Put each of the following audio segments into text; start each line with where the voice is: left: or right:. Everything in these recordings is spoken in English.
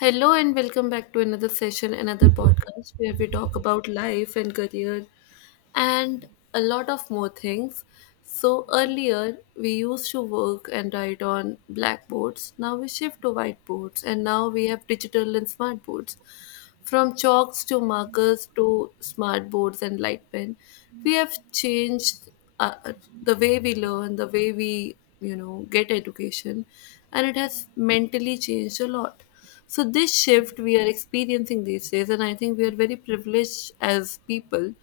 left: Hello and welcome back to another session, another podcast where we talk about life and career and a lot of more things. So earlier we used to work and write on blackboards. Now we shift to whiteboards and now we have digital and smart boards. From chalks to markers to smart boards and light pen, we have changed uh, the way we learn, the way we get education, and it has mentally changed a lot. So this shift we are experiencing these days, and I think we are very privileged as people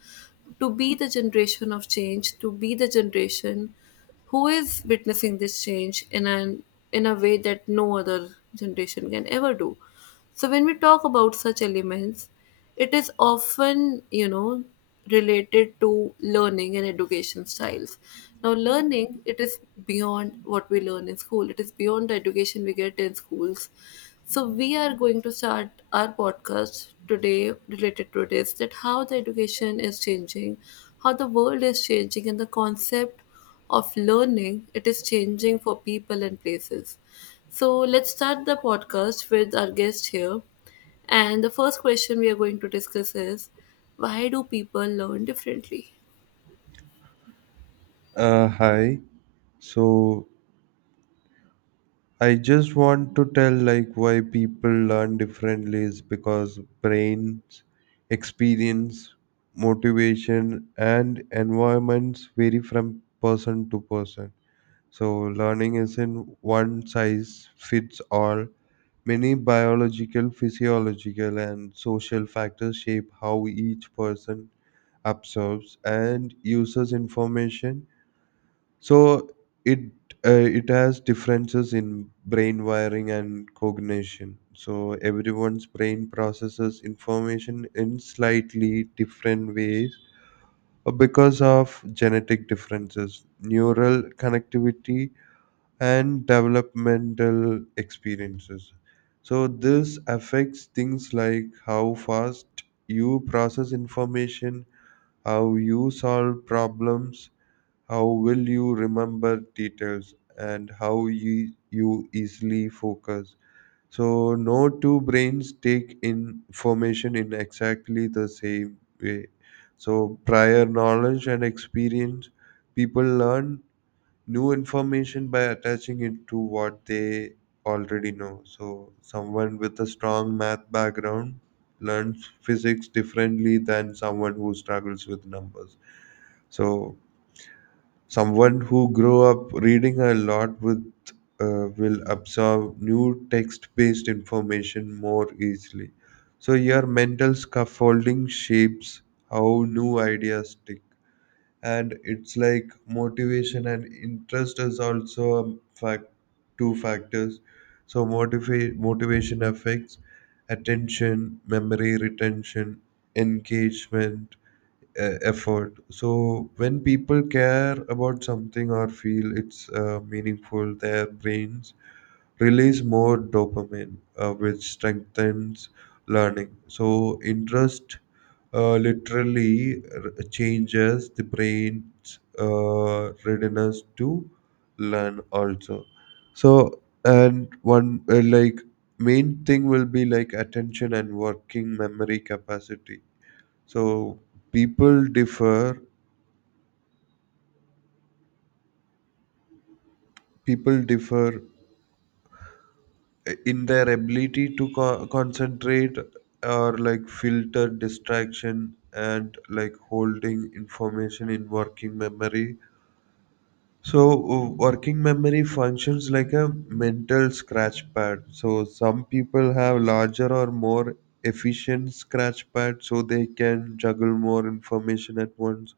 left: to be the generation of change, to be the generation who is witnessing this change in an in a way that no other generation can ever do. So when we talk about such elements, it is often, related to learning and education styles. Now learning, it is beyond what we learn in school. It is beyond the education we get in schools. So we are going to start our podcast today related to this, that how the education is changing, how the world is changing and the concept of learning it is changing for people and places. So let's start the podcast with our guest here. And the first question we are going to discuss is, why do people learn differently?
right: Hi. So I just want to tell like why people learn differently is because brains, experience, motivation, and environments vary from person to person. So learning isn't one size fits all. Many biological, physiological, and social factors shape how each person absorbs and uses information. So it it has differences in brain wiring and cognition. So everyone's brain processes information in slightly different ways because of genetic differences, neural connectivity, and developmental experiences. So this affects things like how fast you process information, how you solve problems, how will you remember details, and how you easily focus. So no two brains take information in exactly the same way. So, prior knowledge and experience, people learn new information by attaching it to what they already know. So someone with a strong math background learns physics differently than someone who struggles with numbers. So someone who grew up reading a lot with will absorb new text-based information more easily. So your mental scaffolding shapes how new ideas stick, and it's like motivation and interest is also a fact two factors. So motivation affects attention, memory retention, engagement, effort. So when people care about something or feel it's meaningful, their brains release more dopamine, which strengthens learning. So interest literally changes the brain's readiness to learn also. So and one like main thing will be like attention and working memory capacity. So people differ people differ in their ability to concentrate or like filter distraction and like holding information in working memory. So working memory functions like a mental scratch pad. So some people have larger or more efficient scratch pad, so they can juggle more information at once.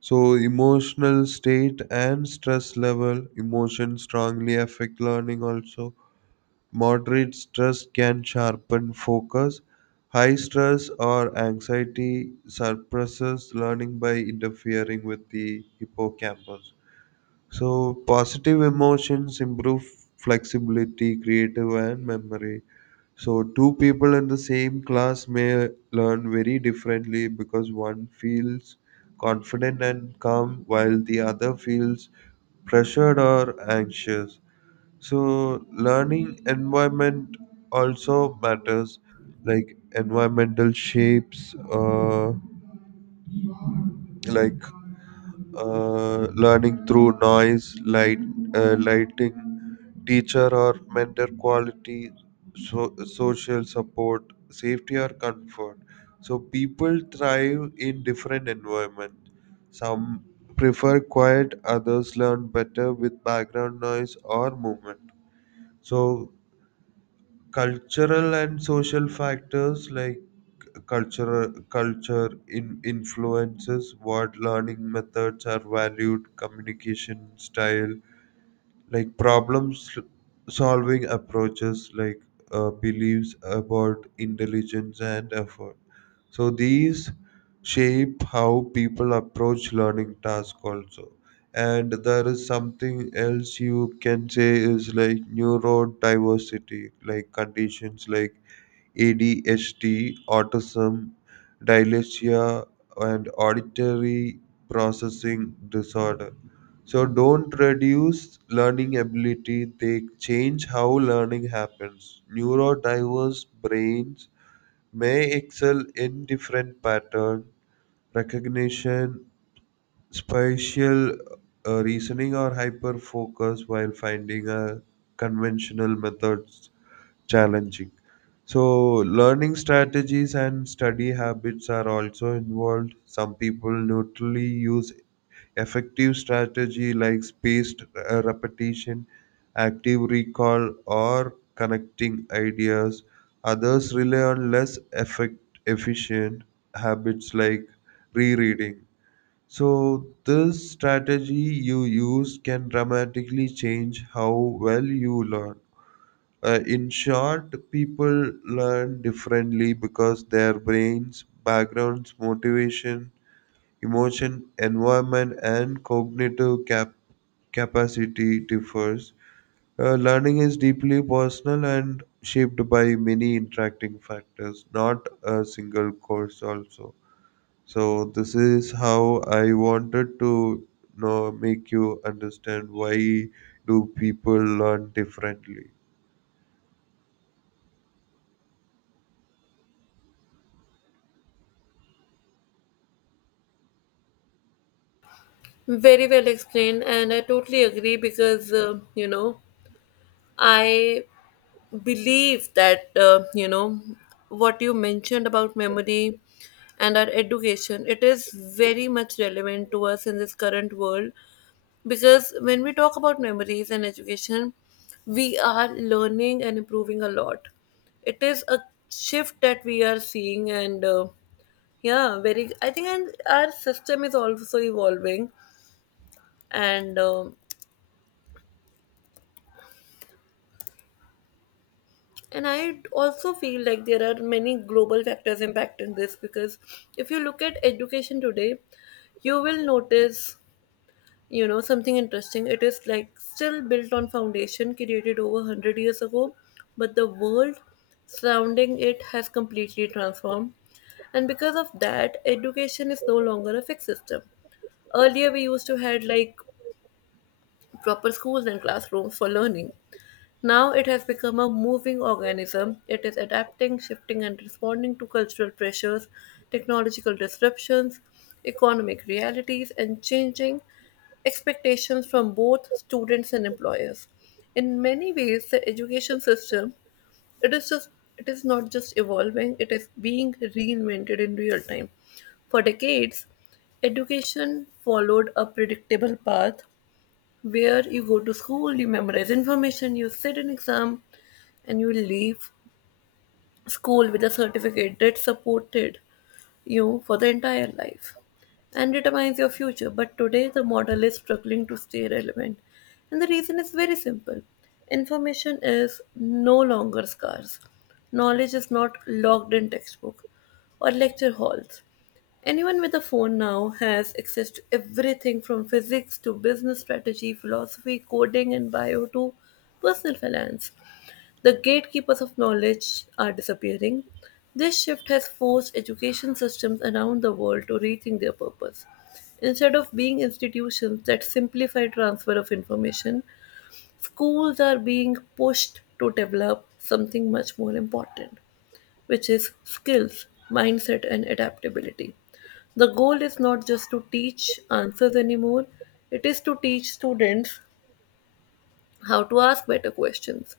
right: So emotional state and stress level emotion strongly affect learning also. Moderate stress can sharpen focus. High stress or anxiety suppresses learning by interfering with the hippocampus. So positive emotions improve flexibility, creative, and memory. So two people in the same class may learn very differently because one feels confident and calm while the other feels pressured or anxious. So learning environment also matters, like environmental shapes, like learning through noise, light, lighting, teacher or mentor quality, so social support, safety or comfort. So people thrive in different environments. Some prefer quiet, others learn better with background noise or movement. So cultural and social factors like cultural culture in influences what learning methods are valued, communication style, like solving approaches, like beliefs about intelligence and effort. So these shape how people approach learning task also. And there is something else you can say is like neurodiversity, like conditions like ADHD, autism, dyslexia, and auditory processing disorder. So don't reduce learning ability, they change how learning happens. Neurodiverse brains may excel in different pattern recognition, spatial reasoning or hyper focus while finding a conventional methods challenging. So learning strategies and study habits are also involved. Some people neutrally use effective strategy like spaced repetition, active recall, or connecting ideas. Others rely on less effect efficient habits like rereading. So this strategy you use can dramatically change how well you learn. In short, people learn differently because their brains, backgrounds, motivation, emotion, environment, and cognitive capacity differs. Learning is deeply personal and shaped by many interacting factors, not a single course. Also, so this is how I wanted to make you understand why do people learn differently.
left: Very well explained, and I totally agree because, I believe that what you mentioned about memory and our education, it is very much relevant to us in this current world, because when we talk about memories and education we are learning and improving a lot. It is a shift that we are seeing, and yeah, very, I think, and our system is also evolving, and um and I also feel like there are many global factors impacting this, because if you look at education today, you will notice, you know, something interesting. It is like still built on foundation created over 100 years ago, but the world surrounding it has completely transformed. And because of that, education is no longer a fixed system. Earlier we used to had like proper schools and classrooms for learning. Now it has become a moving organism. It is adapting, shifting, and responding to cultural pressures, technological disruptions, economic realities, and changing expectations from both students and employers. In many ways, the education system, it is just it is not just evolving; it is being reinvented in real time. For decades, education followed a predictable path where you go to school, you memorize information, you sit an exam, and you leave school with a certificate that supported you for the entire life and determines your future. But today, the model is struggling to stay relevant. And the reason is very simple. Information is no longer scarce, knowledge is not locked in textbook or lecture halls. Anyone with a phone now has access to everything from physics to business strategy, philosophy, coding, and bio to personal finance. The gatekeepers of knowledge are disappearing. This shift has forced education systems around the world to rethink their purpose. Instead of being institutions that simplify transfer of information, schools are being pushed to develop something much more important, which is skills, mindset, and adaptability. The goal is not just to teach answers anymore, it is to teach students how to ask better questions,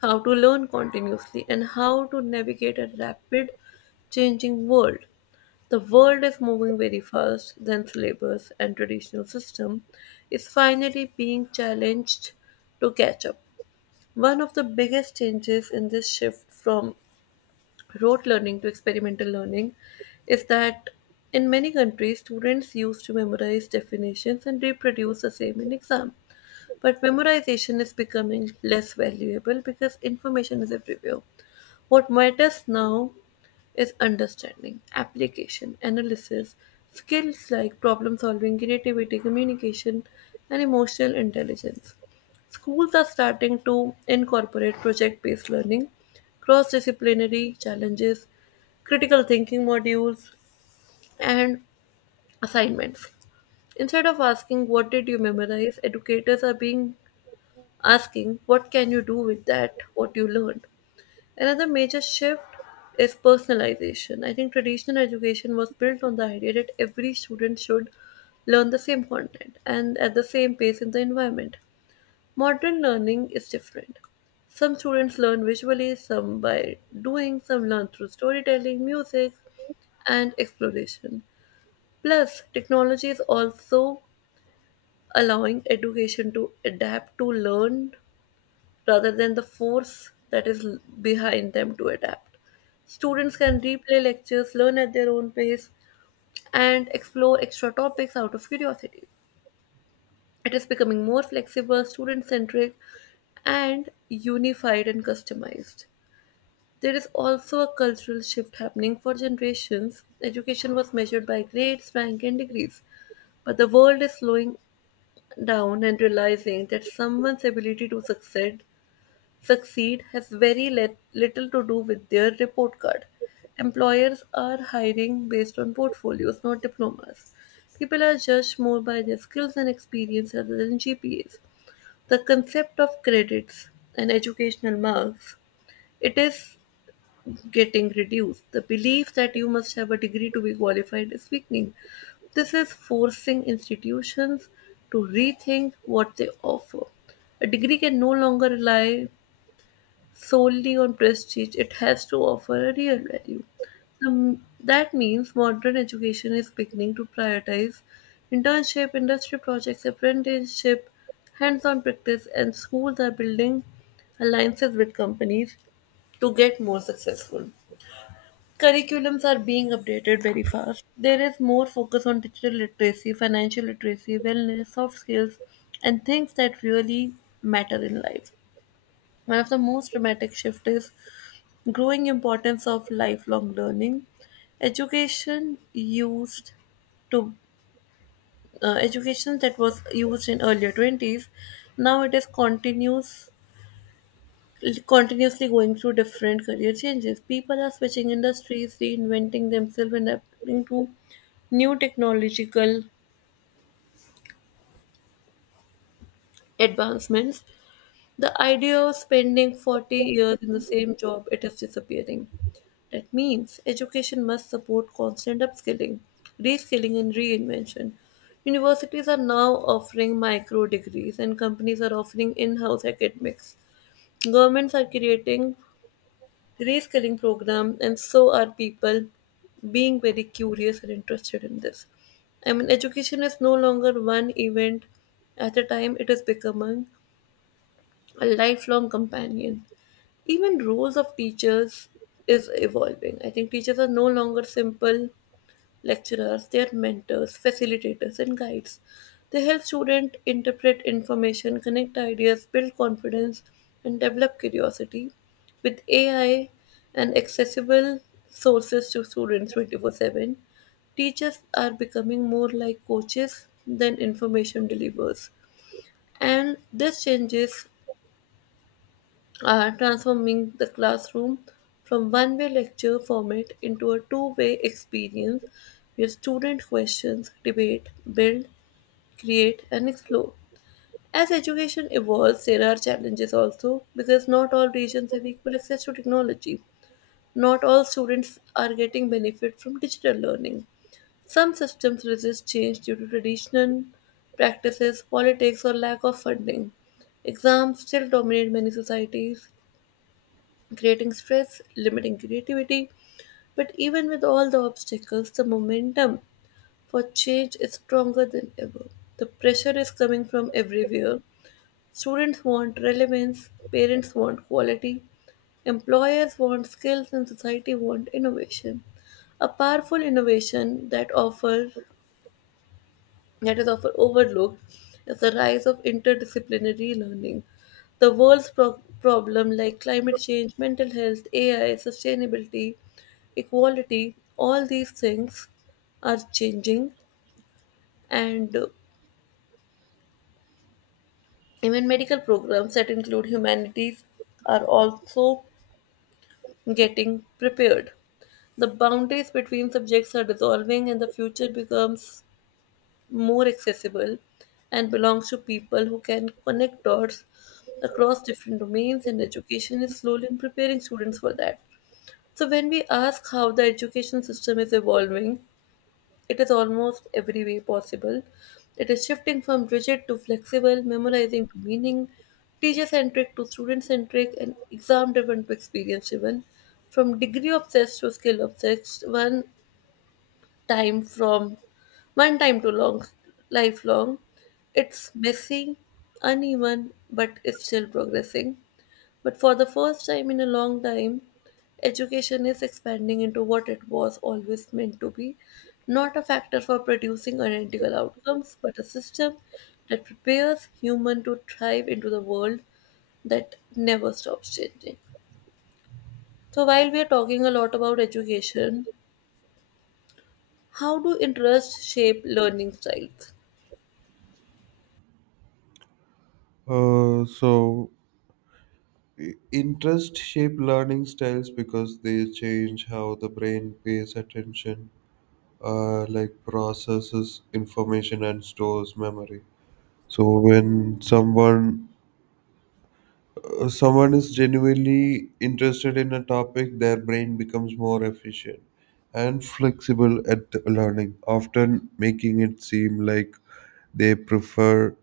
left: how to learn continuously, and how to navigate a rapid changing world. The world is moving very fast, then syllabus and traditional system is finally being challenged to catch up. One of the biggest changes in this shift from rote learning to experimental learning is that in many countries students used to memorize definitions and reproduce the same in exam. But memorization is becoming less valuable because information is everywhere. What matters now is understanding, application, analysis, skills like problem solving, creativity, communication, and emotional intelligence. Schools are starting to incorporate project based learning, cross disciplinary challenges, critical thinking modules, and assignments. Instead of asking, "What did you memorize?" educators are being asking, what can you do with that what you learned? Another major shift is personalization. I think traditional education was built on the idea that every student should learn the same content and at the same pace in the environment. Modern learning is different. Some students learn visually, some by doing, some learn through storytelling, music, and exploration. Plus, technology is also allowing education to adapt to learn rather than the force that is behind them to adapt. Students can replay lectures, learn at their own pace, and explore extra topics out of curiosity. It is becoming more flexible, student centric, and unified and customized. There is also a cultural shift happening for generations. Education was measured by grades, rank, and degrees, but the world is slowing down and realizing that someone's ability to succeed has very little to do with their report card. Employers are hiring based on portfolios, not diplomas. People are judged more by their skills and experience rather than GPAs. The concept of credits and educational marks, it is getting reduced. The belief that you must have a degree to be qualified is weakening. This is forcing institutions to rethink what they offer. A degree can no longer rely solely on prestige, it has to offer a real value. That means modern education is beginning to prioritize internship, industry projects, apprenticeship, hands on practice, and schools are building alliances with companies to get more successful. Curriculums are being updated very fast. There is more focus on digital literacy, financial literacy, wellness, soft skills, and things that really matter in life. One of the most dramatic shifts is growing importance of lifelong learning. Education used to Education that was used in earlier 20s, now it is continuously going through different career changes. People are switching industries, reinventing themselves and adapting to new technological advancements. The idea of spending 40 years in the same job, it is disappearing. That means education must support constant upskilling, reskilling, and reinvention. Universities are now offering micro degrees, and companies are offering in house academics. Governments are creating reskilling programs, and so are people being very curious and interested in this. I mean, education is no longer one event at a time, it is becoming a lifelong companion. Even roles of teachers is evolving. I think teachers are no longer simple lecturers, they are mentors, facilitators and guides. They help students interpret information, connect ideas, build confidence and develop curiosity. With AI and accessible sources to students 24/7, teachers are becoming more like coaches than information delivers, and this changes transforming the classroom from one way lecture format into a two-way experience where students questions, debate, build, create, and explore. As education evolves, there are challenges also because not all regions have equal access to technology. Not all students are getting benefit from digital learning. Some systems resist change due to traditional practices, politics, or lack of funding. Exams still dominate many societies, creating stress, limiting creativity. But even with all the obstacles, the momentum for change is stronger than ever. The pressure is coming from everywhere. Students want relevance, parents want quality, employers want skills, and society want innovation. A powerful innovation that offers that is often overlooked is the rise of interdisciplinary learning. The world's problem like climate change, mental health, AI, sustainability, equality, all these things are changing, and even medical programs that include humanities are also getting prepared. The boundaries between subjects are dissolving and the future becomes more accessible, and belongs to people who can connect dots across different domains, and education is slowly preparing students for that. So, when we ask how the education system is evolving, it is almost every way possible. It is shifting from rigid to flexible, memorizing to meaning, teacher centric to student centric, and exam driven to experience driven. From degree obsessed to skill obsessed, one time from one time to long lifelong. It's messy, uneven, but it's still progressing. But for the first time in a long time, education is expanding into what it was always meant to be, not a factor for producing identical outcomes, but a system that prepares human to thrive into the world that never stops changing. So, while we are talking a lot about education, how do interests shape learning styles?
right: So interest shape learning styles because they change how the brain pays attention, like processes information and stores memory. So when someone is genuinely interested in a topic, their brain becomes more efficient and flexible at learning, often making it seem like they prefer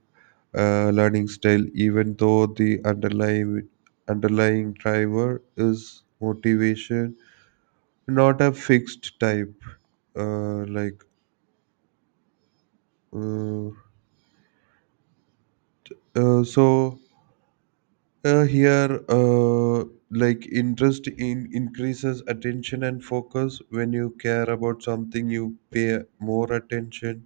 right: learning style, even though the underlying driver is motivation, not a fixed type. Like uh, so here, like interest in increases attention and focus. When you care about something, you pay more attention.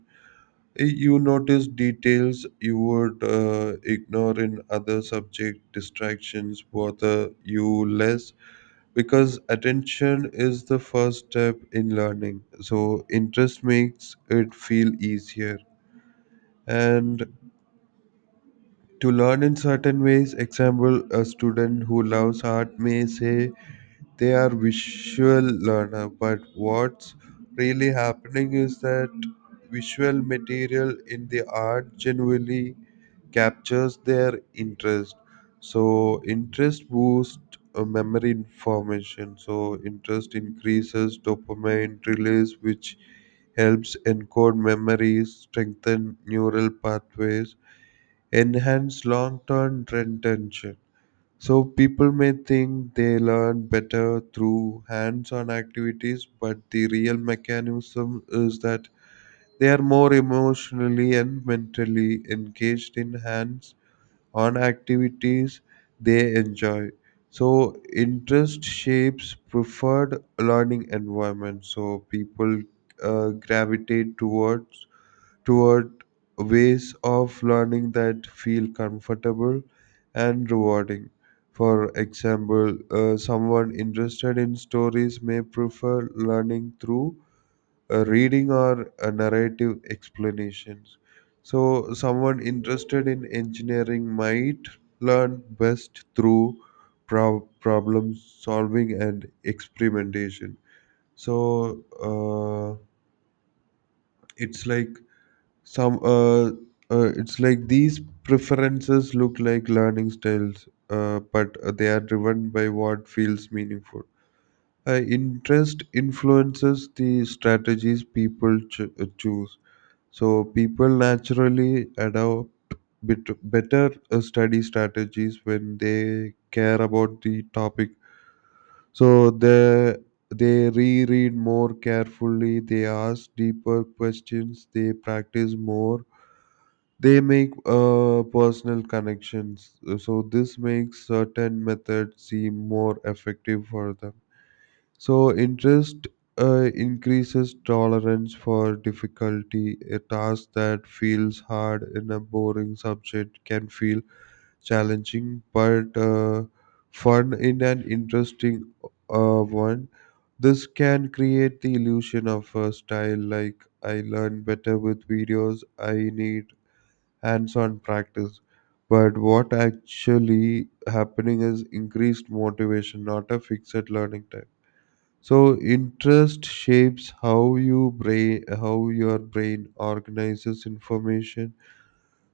right: You notice details you would ignore in other subject. Distractions bother you less because attention is the first step in learning. So interest makes it feel easier and to learn in certain ways. Example, a student who loves art may say they are visual learner, but what's really happening is that visual material in the art generally captures their interest. So interest boosts memory information. So interest increases dopamine release, which helps encode memories, strengthen neural pathways, enhance long-term retention. So people may think they learn better through hands-on activities, but the real mechanism is that they are more emotionally and mentally engaged in hands-on activities they enjoy. So interest shapes preferred learning environment. So people gravitate toward ways of learning that feel comfortable and rewarding. For example, someone interested in stories may prefer learning through reading or narrative explanations. So someone interested in engineering might learn best through problem solving and experimentation. So, uh, it's like some it's like these preferences look like learning styles, but they are driven by what feels meaningful. Interest influences the strategies people choose. So people naturally adopt better study strategies when they care about the topic. So they reread more carefully, they ask deeper questions, they practice more, they make personal connections. Uh, so this makes certain methods seem more effective for them. So interest increases tolerance for difficulty. A task that feels hard in a boring subject can feel challenging but fun in an interesting one. This can create the illusion of a style like I learn better with videos, I need hands-on practice. But what actually happening is increased motivation, not a fixed learning time. So interest shapes how your brain organizes information.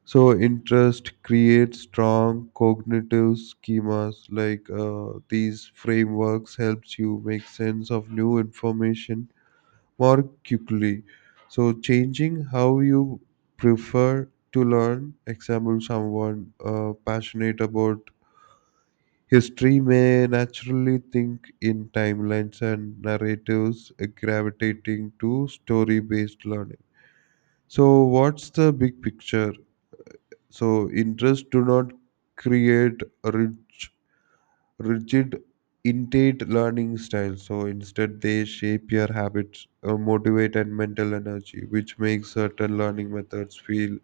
right: So interest creates strong cognitive schemas like these frameworks helps you make sense of new information more quickly. So, changing how you prefer to learn, example, someone passionate about history may naturally think in timelines and narratives, gravitating to story based learning. So what's the big picture? So interests do not create rigid intake learning style. So instead, they shape your habits, motivate, and mental energy, which makes certain learning methods feel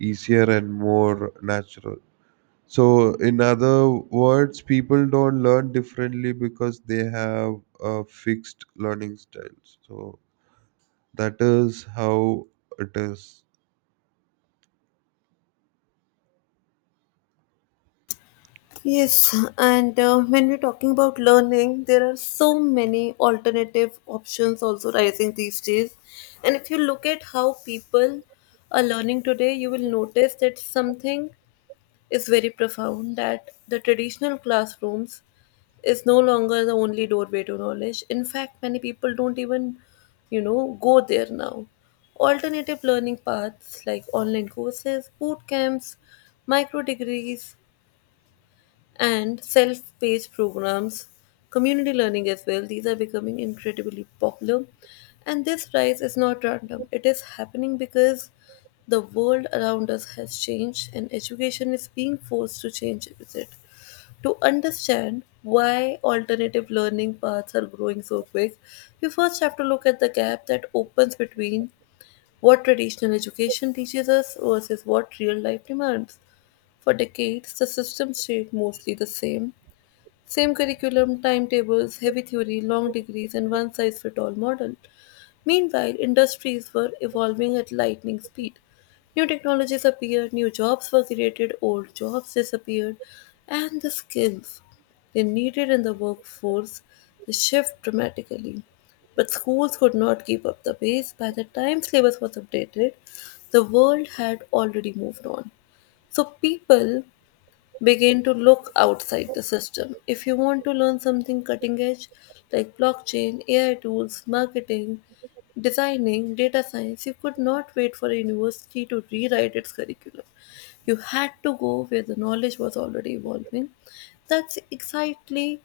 right: easier and more natural. So in other words, people don't learn differently because they have fixed learning styles. So that is how it is.
left: Yes, and when we're talking about learning, there are so many alternative options also rising these days. And if you look at how people are learning today, you will notice that something is very profound, that the traditional classrooms is no longer the only doorway to knowledge. In fact, many people don't even, you know, go there now. Alternative learning paths like online courses, boot camps, micro degrees, and self-paced programs, community learning as well. These are becoming incredibly popular. And this rise is not random. It is happening because the world around us has changed and education is being forced to change with it. To understand why alternative learning paths are growing so quick, we first have to look at the gap that opens between what traditional education teaches us versus what real life demands. For decades, the system stayed mostly the same curriculum, timetables, heavy theory, long degrees, and one size fits all model. Meanwhile, industries were evolving at lightning speed. New technologies appeared, new jobs were created, old jobs disappeared, and the skills they needed in the workforce shift dramatically. But schools could not keep up the pace. By the time syllabus was updated, the world had already moved on. So people begin to look outside the system. If you want to learn something cutting edge like blockchain, AI tools, marketing, designing, data science, you could not wait for a university to rewrite its curriculum. You had to go where the knowledge was already evolving. That's exactly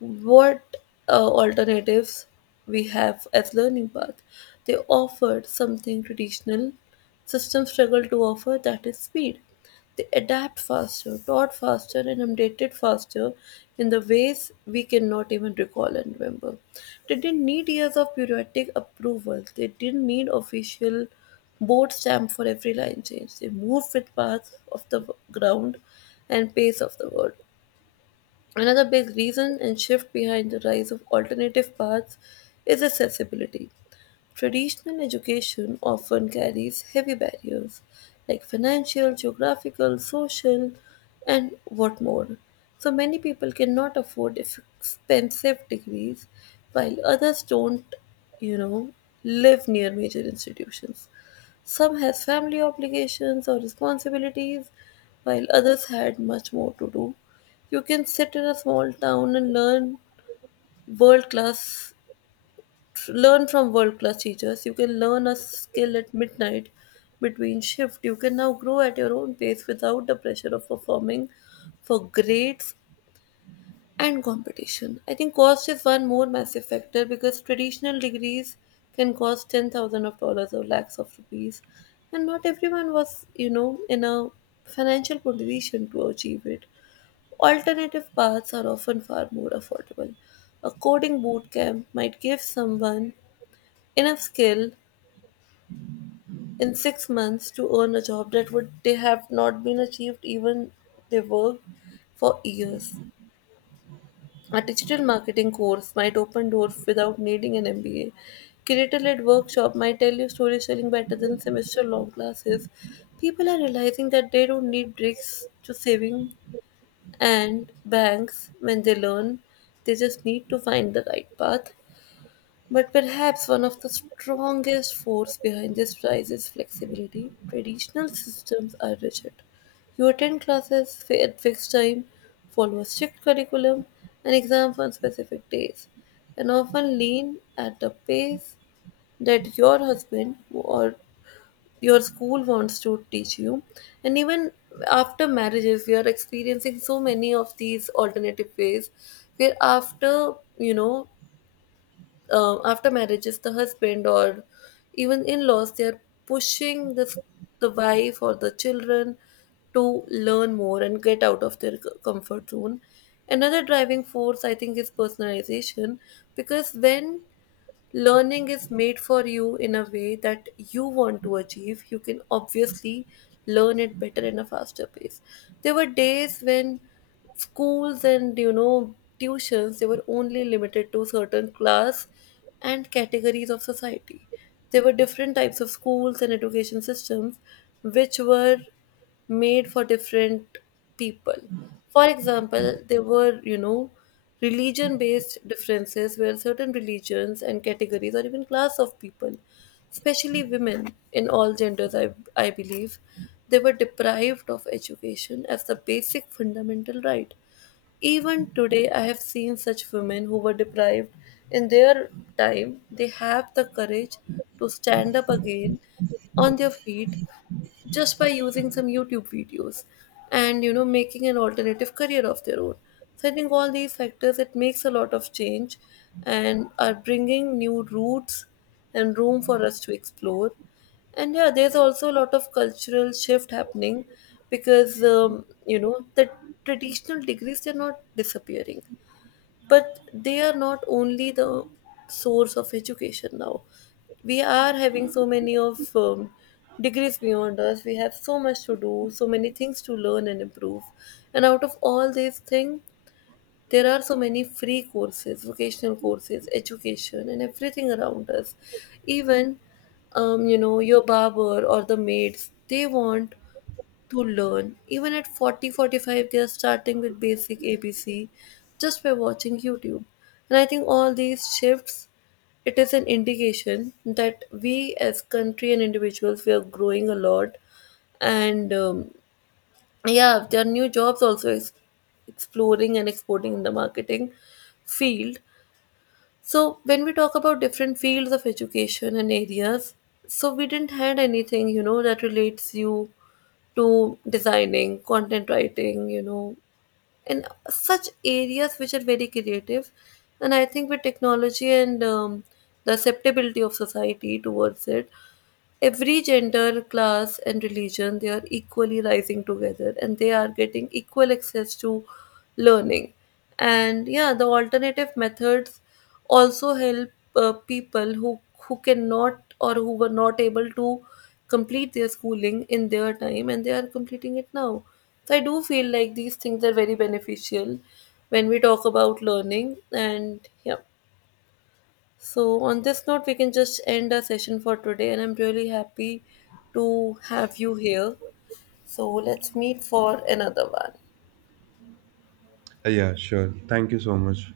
left: what alternatives we have as learning path, they offered something traditional systems struggle to offer, that is speed. They adapt faster, taught faster, and updated faster in the ways we cannot even recall and remember. They didn't need years of bureaucratic approval, they didn't need official board stamp for every line change. They moved with paths of the ground and pace of the world. Another big reason and shift behind the rise of alternative paths is accessibility. Traditional education often carries heavy barriers like financial, geographical, social, and what more. So many people cannot afford expensive degrees, while others don't, you know, live near major institutions. Some has family obligations or responsibilities, while others had much more to do. You can sit in a small town and learn world class, learn from world class teachers. You can learn a skill at midnight between shift. You can now grow at your own pace without the pressure of performing for grades and competition. I think cost is one more massive factor, because traditional degrees can cost 10,000 of dollars or lakhs of rupees, and not everyone was, in a financial position to achieve it. Alternative paths are often far more affordable. A coding bootcamp might give someone enough skill in 6 months to earn a job that would they have not been achieved even they worked for years. A digital marketing course might open doors without needing an MBA. Creator-led workshop might tell you storytelling better than semester-long classes. People are realizing that they don't need breaks to saving and banks, when they learn, they just need to find the right path. But perhaps one of the strongest force behind this rise is flexibility. Traditional systems are rigid. You attend classes at fixed time, follow a strict curriculum, and exams on specific days, and often lean at the pace that your husband or your school wants to teach you. And even after marriages, we are experiencing so many of these alternative ways where after after marriages, the husband or even in-laws, they are pushing this, the wife or the children, to learn more and get out of their comfort zone. Another driving force, I think, is personalization, because when learning is made for you in a way that you want to achieve, you can obviously learn it better in a faster pace. There were days when schools and tuitions, they were only limited to certain class and categories of society. There were different types of schools and education systems which were made for different people. For example, there were, religion based differences where certain religions and categories or even class of people, especially women in all genders, I believe, they were deprived of education as the basic fundamental right. Even today, I have seen such women who were deprived in their time, they have the courage to stand up again on their feet just by using some YouTube videos and making an alternative career of their own. So I think all these factors, it makes a lot of change and are bringing new routes and room for us to explore. And yeah, there's also a lot of cultural shift happening because the traditional degrees, they're not disappearing, but they are not only the source of education now. We are having so many of degrees beyond us. We have so much to do, so many things to learn and improve, and out of all these things, there are so many free courses, vocational courses, education, and everything around us. Even your barber or the maids, they want to learn. Even at 40, 45, they are starting with basic ABC just by watching YouTube. And I think all these shifts, it is an indication that we as country and individuals, we are growing a lot. And yeah, there are new jobs also exploring and exporting in the marketing field. So when we talk about different fields of education and areas, so we didn't had anything, that relates you to designing, content writing, and such areas which are very creative. And I think with technology and the acceptability of society towards it, every gender, class, and religion, they are equally rising together and they are getting equal access to learning. And yeah, the alternative methods also help people who cannot or who were not able to complete their schooling in their time, and they are completing it now. So I do feel like these things are very beneficial when we talk about learning. And yeah. So, on this note, we can just end our session for today, and I'm really happy to have you here. So, let's meet for another one.
right: Yeah, sure. Thank you so much.